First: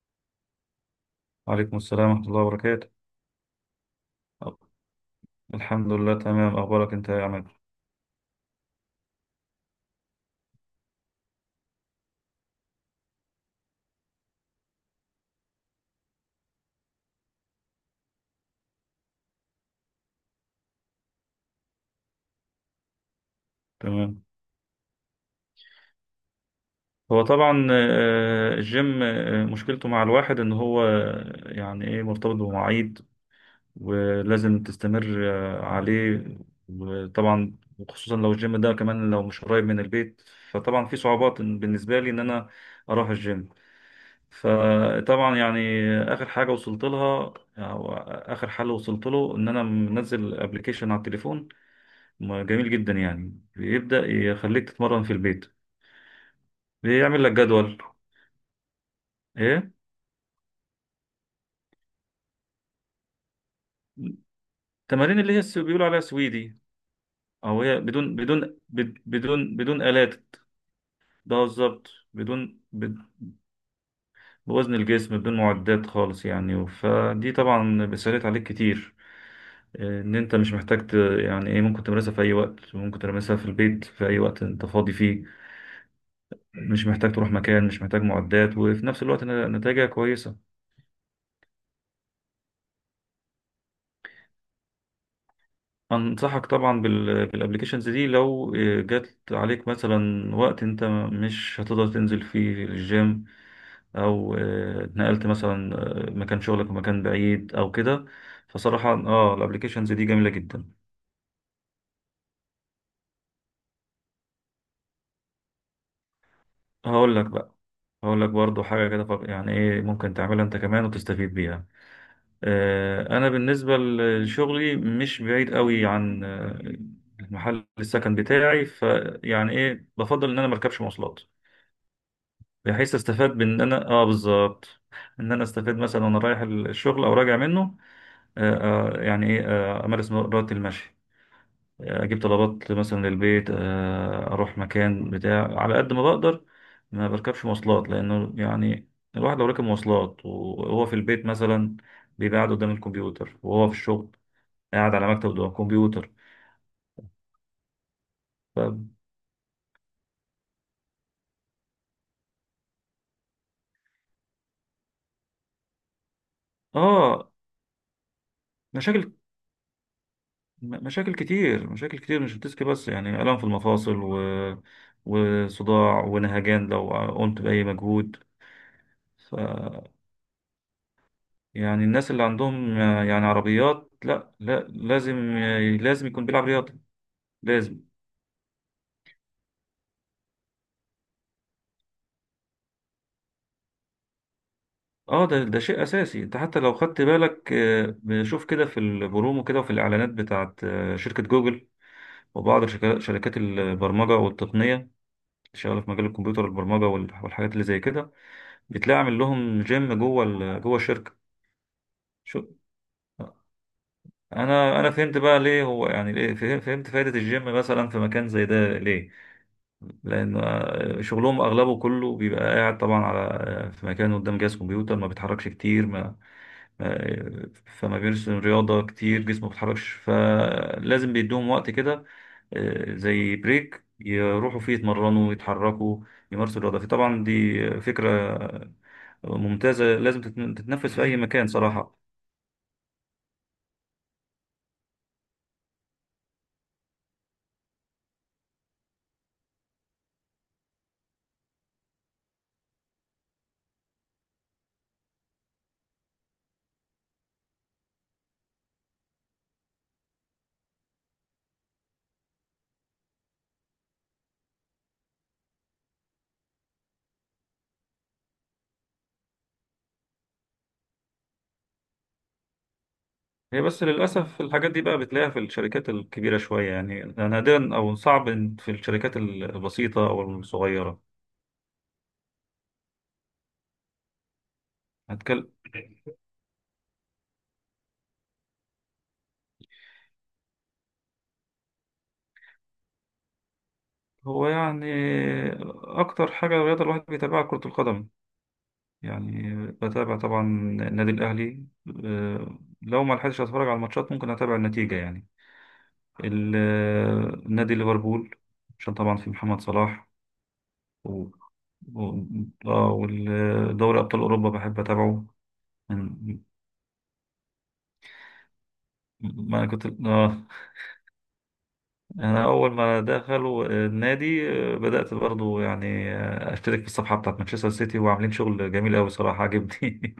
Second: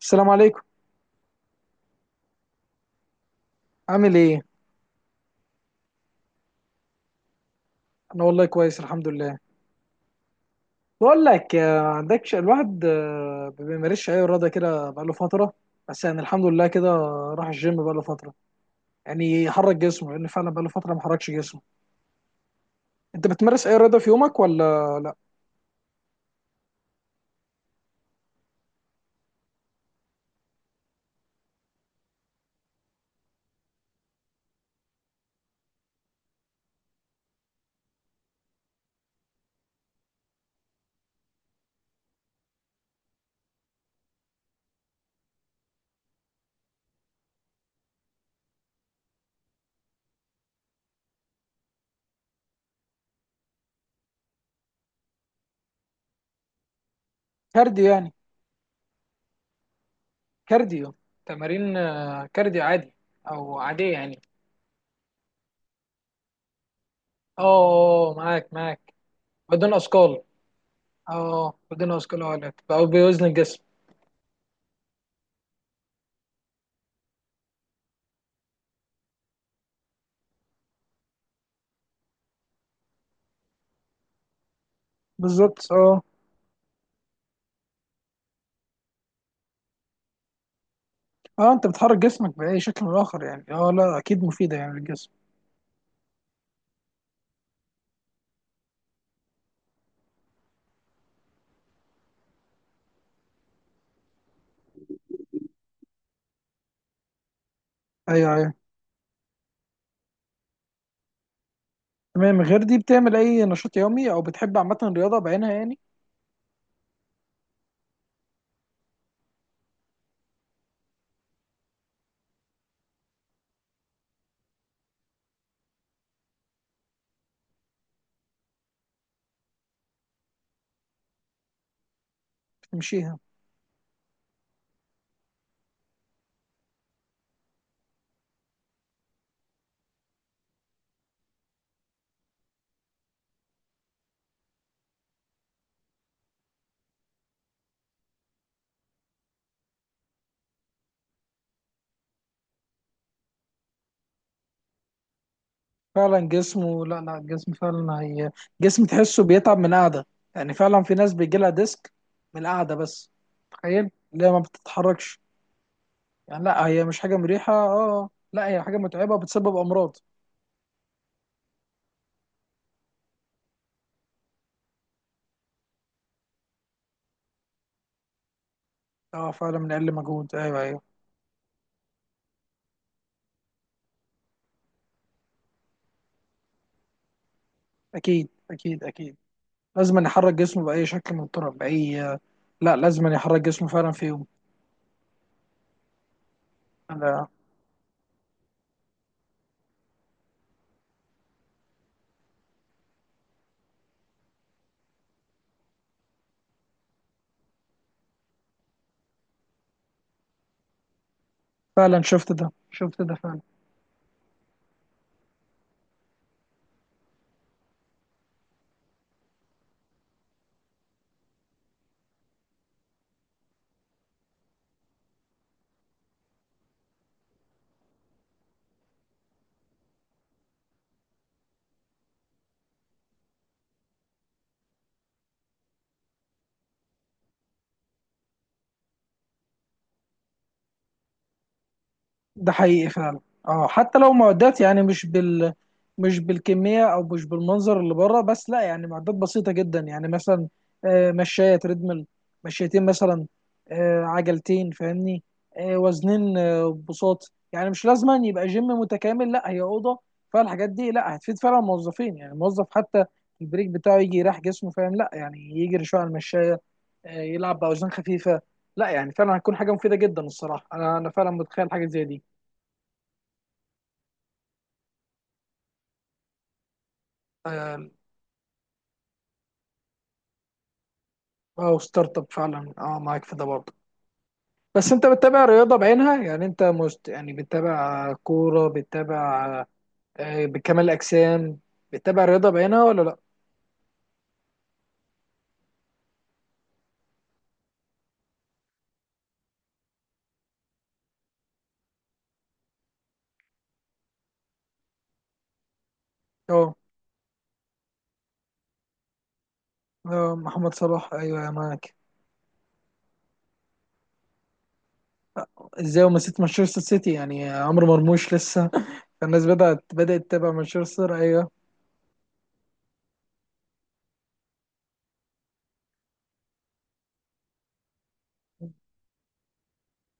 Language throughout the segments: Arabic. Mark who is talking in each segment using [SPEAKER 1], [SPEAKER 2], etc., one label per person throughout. [SPEAKER 1] السلام عليكم.
[SPEAKER 2] وعليكم السلام ورحمة الله وبركاته.
[SPEAKER 1] عامل ايه؟
[SPEAKER 2] الحمد لله، تمام. أخبارك أنت يا عماد؟
[SPEAKER 1] انا والله كويس، الحمد لله. بقول لك عندكش الواحد ما بيمارسش اي رياضه كده بقاله فتره. بس يعني الحمد لله كده. راح الجيم بقاله فتره، يعني يحرك جسمه، لان فعلا بقاله فتره ما حركش جسمه. انت بتمارس اي رياضه في
[SPEAKER 2] تمام.
[SPEAKER 1] يومك ولا لا؟
[SPEAKER 2] هو طبعا الجيم، مشكلته مع الواحد إن هو يعني إيه، مرتبط بمواعيد ولازم تستمر عليه. وطبعا، وخصوصا لو الجيم ده كمان لو مش قريب من البيت، فطبعا في صعوبات، بالنسبة لي إن أنا أروح الجيم. فطبعا يعني آخر حاجة وصلت لها، أو آخر حل وصلت له، إن أنا منزل أبلكيشن على التليفون ما جميل جدا. يعني بيبدأ يخليك تتمرن في البيت، بيعمل لك جدول.
[SPEAKER 1] كارديو يعني؟
[SPEAKER 2] ايه.
[SPEAKER 1] كارديو. تمارين كارديو عادي او عاديه يعني.
[SPEAKER 2] التمارين اللي هي بيقولوا عليها سويدي، او هي
[SPEAKER 1] اه،
[SPEAKER 2] بدون
[SPEAKER 1] معاك معاك. بدون اثقال.
[SPEAKER 2] آلات. ده
[SPEAKER 1] اه
[SPEAKER 2] بالظبط
[SPEAKER 1] بدون اثقال. اه لا،
[SPEAKER 2] بدون
[SPEAKER 1] بقى بوزن الجسم.
[SPEAKER 2] بوزن الجسم، بدون معدات خالص يعني، فدي طبعا بتسهلت عليك كتير. ان انت مش محتاج يعني ايه، ممكن تمارسها في اي وقت، ممكن تمارسها في البيت في اي وقت انت فاضي فيه.
[SPEAKER 1] بالظبط اه.
[SPEAKER 2] مش محتاج تروح مكان، مش محتاج معدات، وفي نفس الوقت نتائجها كويسة.
[SPEAKER 1] اه، انت بتحرك جسمك باي شكل من الاخر يعني. اه لا، اكيد مفيده يعني للجسم.
[SPEAKER 2] أنصحك طبعا بالابليكيشنز دي، لو جات عليك مثلا وقت أنت مش هتقدر تنزل فيه الجيم، أو اتنقلت مثلا مكان شغلك، ومكان بعيد أو كده.
[SPEAKER 1] ايوه ايوه.
[SPEAKER 2] فصراحة الابليكيشنز دي جميلة جدا.
[SPEAKER 1] تمام. غير دي بتعمل اي نشاط يومي، او بتحب عامه الرياضه بعينها يعني؟
[SPEAKER 2] هقول لك بقى، هقول لك برضو حاجة كده. طب يعني ايه، ممكن تعملها أنت كمان وتستفيد بيها. أنا بالنسبة لشغلي مش بعيد قوي عن محل السكن بتاعي، فيعني ايه، بفضل إن أنا مركبش مواصلات، بحيث
[SPEAKER 1] تمشيها.
[SPEAKER 2] استفاد بان انا بالظبط، ان انا استفاد مثلا وانا رايح الشغل او راجع منه. آه يعني ايه، امارس رياضه المشي، اجيب طلبات مثلا للبيت، اروح مكان بتاع على قد ما بقدر ما بركبش مواصلات. لانه يعني الواحد لو ركب مواصلات وهو في البيت مثلا بيبقى قاعد قدام الكمبيوتر، وهو في الشغل قاعد على مكتب قدام الكمبيوتر.
[SPEAKER 1] فعلا جسمه، لا لا، الجسم فعلا هي
[SPEAKER 2] ف...
[SPEAKER 1] جسم تحسه بيتعب من القعده. يعني فعلا في ناس بيجي لها ديسك من القعده بس. تخيل اللي هي ما بتتحركش. يعني لا، هي مش حاجه
[SPEAKER 2] اه،
[SPEAKER 1] مريحه. اه اه. لا هي حاجه
[SPEAKER 2] مشاكل.
[SPEAKER 1] متعبه، بتسبب امراض.
[SPEAKER 2] مشاكل كتير، مشاكل كتير، مش الديسك بس، يعني آلام في المفاصل وصداع ونهجان لو قمت بأي مجهود.
[SPEAKER 1] اه
[SPEAKER 2] ف
[SPEAKER 1] فعلا، من اقل مجهود، ايوه ايوه.
[SPEAKER 2] يعني الناس اللي عندهم يعني عربيات، لا لا، لازم لازم يكون بيلعب رياضة، لازم.
[SPEAKER 1] اكيد اكيد اكيد. لازم نحرك جسمه باي شكل من الطرق، لا لازم أن يحرك جسمه فعلا في يوم.
[SPEAKER 2] اه ده شيء اساسي. انت حتى لو خدت
[SPEAKER 1] أنا
[SPEAKER 2] بالك، بنشوف كده في البرومو كده، وفي الاعلانات بتاعت شركة جوجل، وبعض شركات البرمجة والتقنية اللي شغالة في مجال الكمبيوتر والبرمجة والحاجات اللي زي كده، بتلاقي عامل لهم جيم جوه جوه الشركة.
[SPEAKER 1] فعلا شفت
[SPEAKER 2] شو
[SPEAKER 1] ده شفت ده فعلا.
[SPEAKER 2] انا فهمت بقى ليه هو، يعني ليه فهمت فايدة الجيم مثلا في مكان زي ده، ليه؟ لان شغلهم اغلبه كله بيبقى قاعد طبعا على في مكان قدام جهاز كمبيوتر، ما بيتحركش كتير، ما- فما بيرسم رياضة كتير، جسمه ما بيتحركش، فلازم بيدوهم وقت كده، زي بريك يروحوا فيه يتمرنوا، يتحركوا، يمارسوا الرياضة. فطبعا دي فكرة ممتازة، لازم تتنفذ في اي مكان صراحة.
[SPEAKER 1] ده حقيقي فعلا. اه حتى لو معدات، يعني مش بالكمية أو مش بالمنظر اللي بره، بس لا يعني معدات بسيطة جدا يعني. مثلا مشاية تريدميل، مشيتين مثلا، عجلتين، فاهمني، وزنين، بساط. يعني مش لازم أن يبقى جيم متكامل، لا هي أوضة. فالحاجات دي لا هتفيد فعلا الموظفين. يعني الموظف حتى البريك بتاعه يجي يريح جسمه، فاهم؟ لا يعني يجري شوية على المشاية، يلعب باوزان خفيفه. لا يعني فعلا هتكون حاجه مفيده جدا الصراحه. انا فعلا متخيل حاجه زي دي.
[SPEAKER 2] هي بس للأسف الحاجات دي بقى بتلاقيها في الشركات الكبيرة شوية، يعني نادرا،
[SPEAKER 1] اه.
[SPEAKER 2] أو صعب إن في الشركات البسيطة أو الصغيرة.
[SPEAKER 1] أو ستارت اب، فعلا اه معاك في ده برضه. بس انت بتتابع
[SPEAKER 2] هتكلم
[SPEAKER 1] رياضه بعينها يعني؟ انت يعني بتتابع كوره، بتتابع بكمال الاجسام؟ بتتابع رياضه بعينها ولا لا؟
[SPEAKER 2] هو يعني أكتر حاجة الرياضة الواحد بيتابعها كرة القدم، يعني بتابع طبعا النادي الأهلي. لو ما لحقتش أتفرج على الماتشات ممكن أتابع النتيجة. يعني
[SPEAKER 1] اه.
[SPEAKER 2] نادي ليفربول، عشان طبعا في محمد صلاح،
[SPEAKER 1] محمد صلاح،
[SPEAKER 2] و...
[SPEAKER 1] ايوه يا معاك.
[SPEAKER 2] و... والدوري أبطال أوروبا بحب أتابعه.
[SPEAKER 1] ازاي وما نسيت
[SPEAKER 2] من-
[SPEAKER 1] مانشستر سيتي، يعني عمرو مرموش لسه. فالناس
[SPEAKER 2] ما
[SPEAKER 1] بدات
[SPEAKER 2] كنت
[SPEAKER 1] بدات تتابع مانشستر، ايوه.
[SPEAKER 2] انا اول ما دخلوا النادي بدات برضو يعني اشترك في الصفحه بتاعت مانشستر سيتي، وعاملين شغل جميل قوي، صراحه عجبني.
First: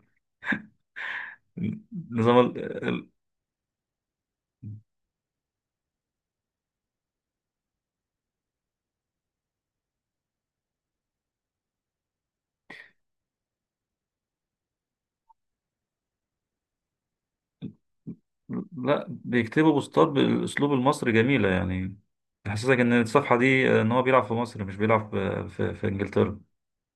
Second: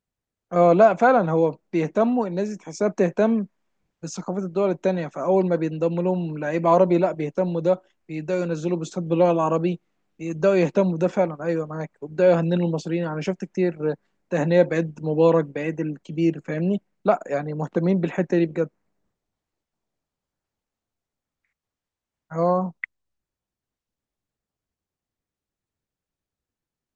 [SPEAKER 1] اه لا، فعلا هو بيهتموا،
[SPEAKER 2] نظام
[SPEAKER 1] الناس دي
[SPEAKER 2] ال...
[SPEAKER 1] تحسها
[SPEAKER 2] ال-
[SPEAKER 1] بتهتم ثقافات الدول التانية. فأول ما بينضم لهم لعيب عربي، لا بيهتموا ده، بيبدأوا ينزلوا بوستات باللغة العربية، يبدأوا يهتموا بده فعلا. أيوه معاك. وبدأوا يهننوا المصريين، أنا شفت كتير تهنئة بعيد مبارك، بعيد الكبير. فاهمني، لا يعني مهتمين بالحتة دي بجد.
[SPEAKER 2] لا، بيكتبوا بوستات بالاسلوب المصري جميله يعني،
[SPEAKER 1] اه
[SPEAKER 2] تحسسك ان الصفحه دي ان هو بيلعب في مصر مش بيلعب في انجلترا.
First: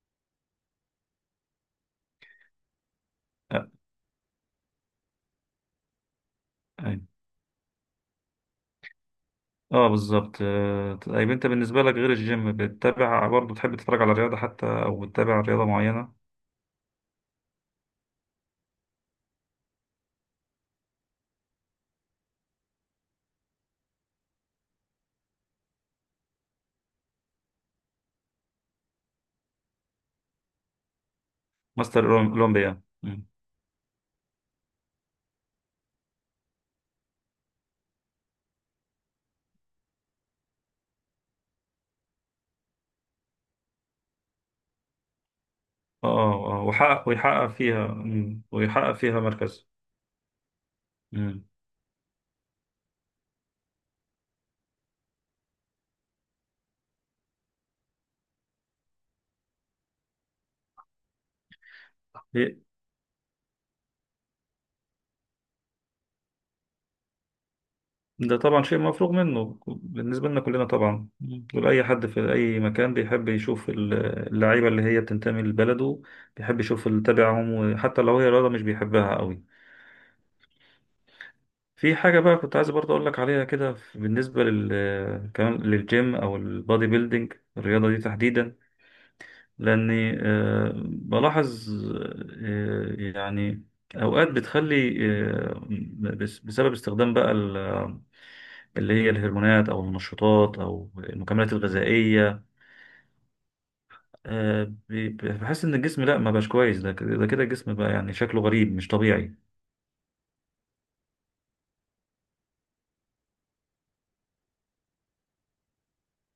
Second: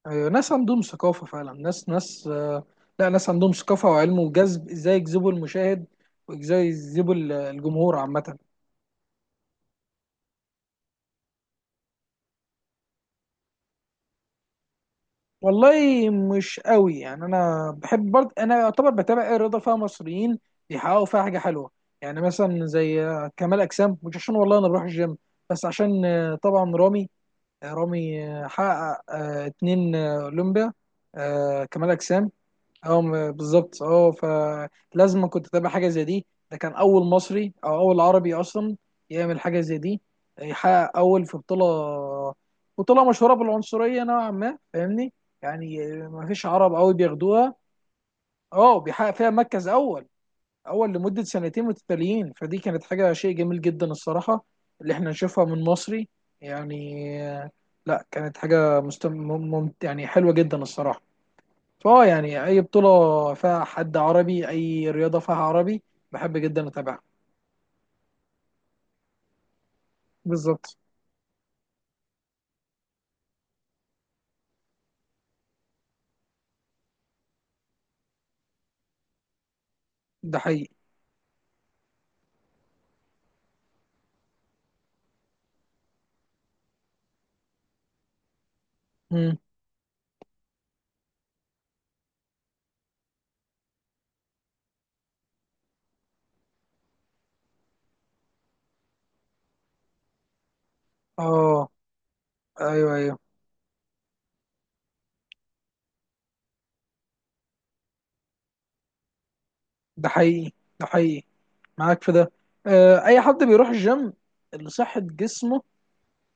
[SPEAKER 1] أيوه، ناس عندهم ثقافة فعلا. ناس ناس لا، ناس عندهم
[SPEAKER 2] اه،
[SPEAKER 1] ثقافة وعلم وجذب، ازاي يجذبوا المشاهد وازاي
[SPEAKER 2] أيوة.
[SPEAKER 1] يجذبوا الجمهور عامة.
[SPEAKER 2] بالظبط. طيب انت بالنسبه لك، غير الجيم، بتتابع برضو، تحب تتفرج على رياضه حتى، او بتتابع رياضه
[SPEAKER 1] والله
[SPEAKER 2] معينه؟
[SPEAKER 1] مش قوي يعني. انا بحب برضه، انا يعتبر بتابع ايه، رضا فيها مصريين بيحققوا فيها حاجه حلوه. يعني مثلا زي كمال اجسام. مش عشان والله انا بروح الجيم، بس عشان طبعا رامي، رامي حقق 2 اولمبيا، كمال
[SPEAKER 2] ماستر
[SPEAKER 1] اجسام.
[SPEAKER 2] اولمبيا.
[SPEAKER 1] اه بالظبط اه. فلازم كنت اتابع حاجه زي دي. ده كان اول مصري او اول عربي اصلا يعمل حاجه زي دي، يحقق اول في بطوله. بطوله مشهوره بالعنصريه نوعا ما، فاهمني. يعني ما فيش
[SPEAKER 2] اه، اه،
[SPEAKER 1] عرب قوي
[SPEAKER 2] ويحقق
[SPEAKER 1] بياخدوها.
[SPEAKER 2] فيها
[SPEAKER 1] اه،
[SPEAKER 2] ويحقق
[SPEAKER 1] بيحقق
[SPEAKER 2] فيها
[SPEAKER 1] فيها مركز
[SPEAKER 2] مركز.
[SPEAKER 1] اول، اول لمده
[SPEAKER 2] مم.
[SPEAKER 1] سنتين متتاليين. فدي كانت حاجه، شيء جميل جدا الصراحه اللي احنا نشوفها من مصري يعني. لا كانت حاجه يعني حلوه جدا الصراحه. فاه يعني اي بطولة فيها حد عربي، اي رياضة فيها عربي، بحب جدا اتابعها.
[SPEAKER 2] ده طبعا شيء مفروغ منه بالنسبة لنا كلنا
[SPEAKER 1] بالظبط.
[SPEAKER 2] طبعا. مم. دول أي حد في أي مكان بيحب يشوف اللعيبة اللي هي بتنتمي لبلده، بيحب يشوف اللي تبعهم، وحتى لو هي رياضة مش بيحبها قوي.
[SPEAKER 1] ده حقيقي.
[SPEAKER 2] في حاجة بقى كنت عايز برضه أقول لك عليها كده، بالنسبة لل كمان للجيم أو البادي بيلدينج، الرياضة دي تحديدا.
[SPEAKER 1] مم.
[SPEAKER 2] لأني بلاحظ، يعني أوقات بتخلي آه، بسبب استخدام بقى اللي هي الهرمونات، أو المنشطات، أو المكملات
[SPEAKER 1] اه
[SPEAKER 2] الغذائية،
[SPEAKER 1] ايوه ايوه.
[SPEAKER 2] آه، بحس إن الجسم لأ، ما بقاش كويس. ده كده، ده كده، الجسم بقى يعني شكله غريب، مش طبيعي.
[SPEAKER 1] ده حقيقي ده حقيقي، معاك في ده. آه اي حد بيروح الجيم لصحة جسمه،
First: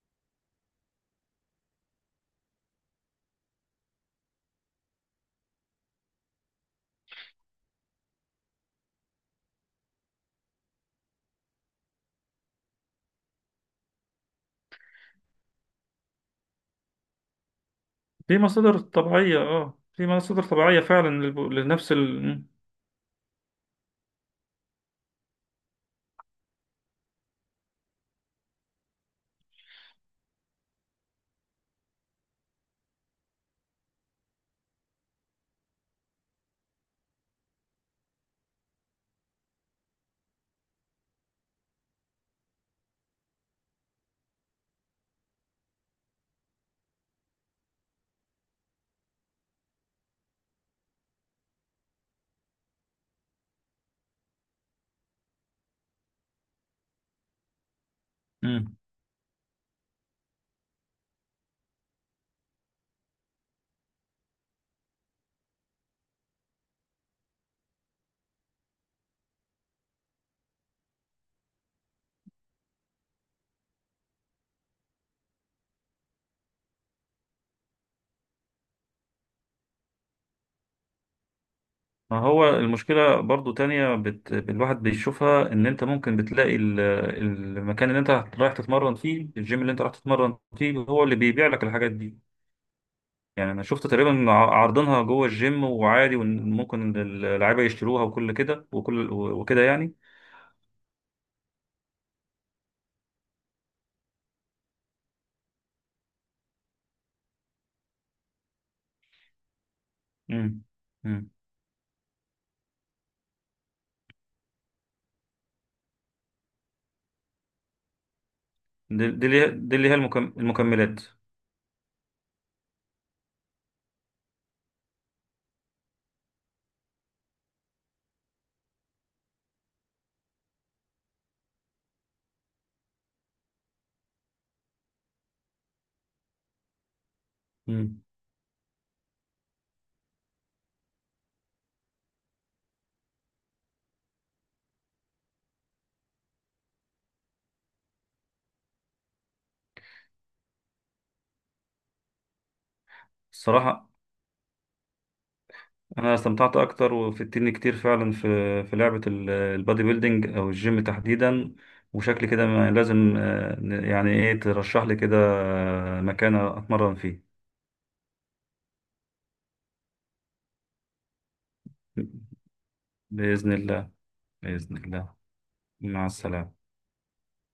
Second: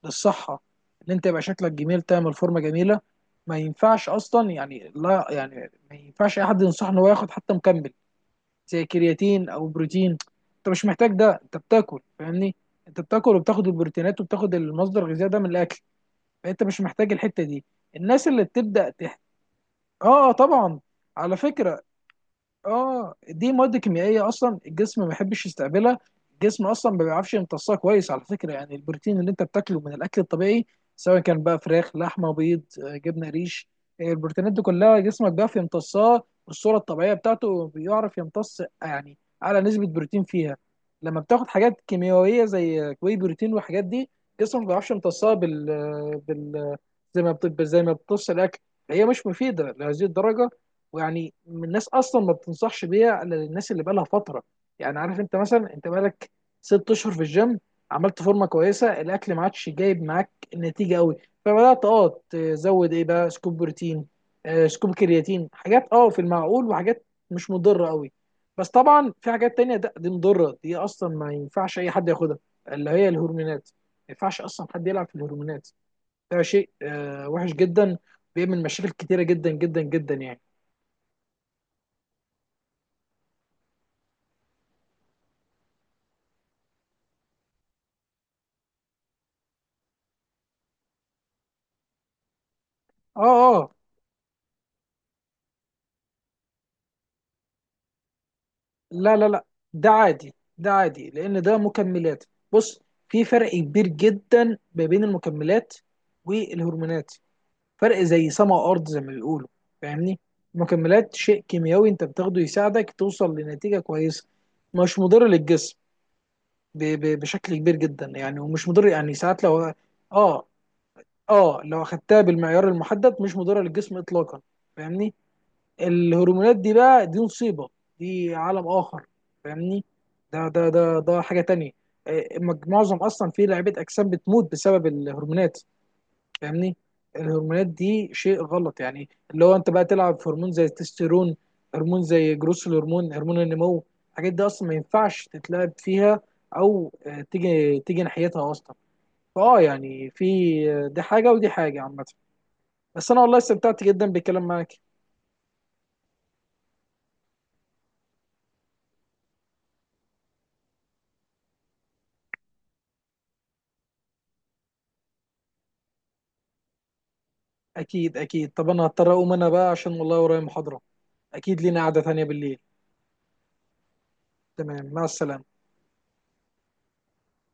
[SPEAKER 1] للصحة، ان انت يبقى شكلك جميل، تعمل فورمة جميلة. ما ينفعش اصلا يعني، لا يعني ما ينفعش اي حد ينصح ان هو ياخد حتى مكمل، زي كرياتين او بروتين. انت مش محتاج ده، انت بتاكل فاهمني. انت بتاكل وبتاخد البروتينات وبتاخد المصدر الغذائي ده من الاكل، فانت مش محتاج الحته دي. الناس
[SPEAKER 2] في
[SPEAKER 1] اللي
[SPEAKER 2] مصادر
[SPEAKER 1] بتبدا
[SPEAKER 2] طبيعية، في
[SPEAKER 1] اه
[SPEAKER 2] مصادر
[SPEAKER 1] طبعا،
[SPEAKER 2] طبيعية فعلا
[SPEAKER 1] على فكره.
[SPEAKER 2] لنفس ال...
[SPEAKER 1] اه دي مواد كيميائيه اصلا الجسم ما بيحبش يستقبلها. الجسم اصلا ما بيعرفش يمتصها كويس، على فكره. يعني البروتين اللي انت بتاكله من الاكل الطبيعي، سواء كان بقى فراخ، لحمه، بيض، جبنه، ريش، البروتينات دي كلها جسمك بيعرف يمتصها بالصوره الطبيعيه بتاعته، بيعرف يمتص يعني اعلى نسبه بروتين فيها. لما بتاخد حاجات كيميائيه زي واي بروتين والحاجات دي، جسمك ما بيعرفش يمتصها بال آه، بال آه، زي ما زي ما بتمتص الاكل. هي مش مفيده لهذه الدرجه. ويعني من الناس اصلا ما بتنصحش بيها الا للناس اللي بقالها فتره. يعني عارف، انت مثلا انت بقالك 6 اشهر في الجيم، عملت فورمه
[SPEAKER 2] مم.
[SPEAKER 1] كويسه، الاكل ما عادش جايب معاك النتيجه قوي، فبدات اه تزود ايه بقى، سكوب بروتين، سكوب كرياتين، حاجات اه في المعقول، وحاجات مش مضره قوي. بس طبعا في حاجات تانية، ده دي مضره، دي اصلا ما ينفعش اي حد ياخدها، اللي هي الهرمونات. ما ينفعش اصلا حد يلعب في الهرمونات. ده شيء وحش جدا، بيعمل مشاكل كتيره جدا جدا جدا يعني.
[SPEAKER 2] ما هو المشكلة برضو تانية الواحد بيشوفها إن أنت ممكن بتلاقي المكان اللي أنت رايح تتمرن فيه، الجيم اللي أنت رايح تتمرن فيه، هو اللي بيبيع لك الحاجات دي.
[SPEAKER 1] اه
[SPEAKER 2] يعني أنا
[SPEAKER 1] اه،
[SPEAKER 2] شفت تقريبا عارضينها جوه الجيم وعادي، وممكن اللعيبة يشتروها وكل كده، وكل
[SPEAKER 1] لا لا لا،
[SPEAKER 2] وكده
[SPEAKER 1] ده
[SPEAKER 2] يعني.
[SPEAKER 1] عادي ده عادي، لان ده مكملات. بص، في فرق كبير جدا ما بين المكملات والهرمونات. فرق زي سما وارض، زي ما بيقولوا، فاهمني.
[SPEAKER 2] امم.
[SPEAKER 1] المكملات
[SPEAKER 2] امم.
[SPEAKER 1] شيء كيميائي انت بتاخده يساعدك توصل لنتيجة كويسة، مش مضر للجسم ب ب بشكل كبير جدا يعني. ومش مضر
[SPEAKER 2] دي
[SPEAKER 1] يعني، ساعات لو
[SPEAKER 2] اللي هي
[SPEAKER 1] اه
[SPEAKER 2] المكملات.
[SPEAKER 1] اه لو اخدتها بالمعيار المحدد، مش مضرة للجسم اطلاقا، فاهمني. الهرمونات دي بقى، دي مصيبه، دي عالم اخر، فاهمني. ده حاجه تانية. معظم اصلا في لعيبه اجسام بتموت بسبب الهرمونات، فاهمني. الهرمونات
[SPEAKER 2] امم.
[SPEAKER 1] دي شيء غلط، يعني اللي هو انت بقى تلعب في هرمون زي التستيرون، هرمون زي جروس الهرمون، هرمون النمو. الحاجات دي اصلا ما ينفعش تتلعب فيها، او تيجي ناحيتها اصلا. فاه يعني في دي حاجه، ودي حاجه عامه. بس انا والله استمتعت
[SPEAKER 2] الصراحة،
[SPEAKER 1] جدا بالكلام معاك.
[SPEAKER 2] انا استمتعت اكتر وفدتني كتير فعلا في لعبه البادي بيلدينج او الجيم تحديدا. وشكل كده لازم يعني ايه، ترشح لي كده مكان اتمرن فيه.
[SPEAKER 1] اكيد اكيد، طب انا هضطر اقوم انا بقى عشان والله ورايا محاضرة. اكيد لينا قعدة تانية بالليل.
[SPEAKER 2] باذن الله. باذن
[SPEAKER 1] تمام، مع
[SPEAKER 2] الله.
[SPEAKER 1] السلامة.
[SPEAKER 2] مع السلامه.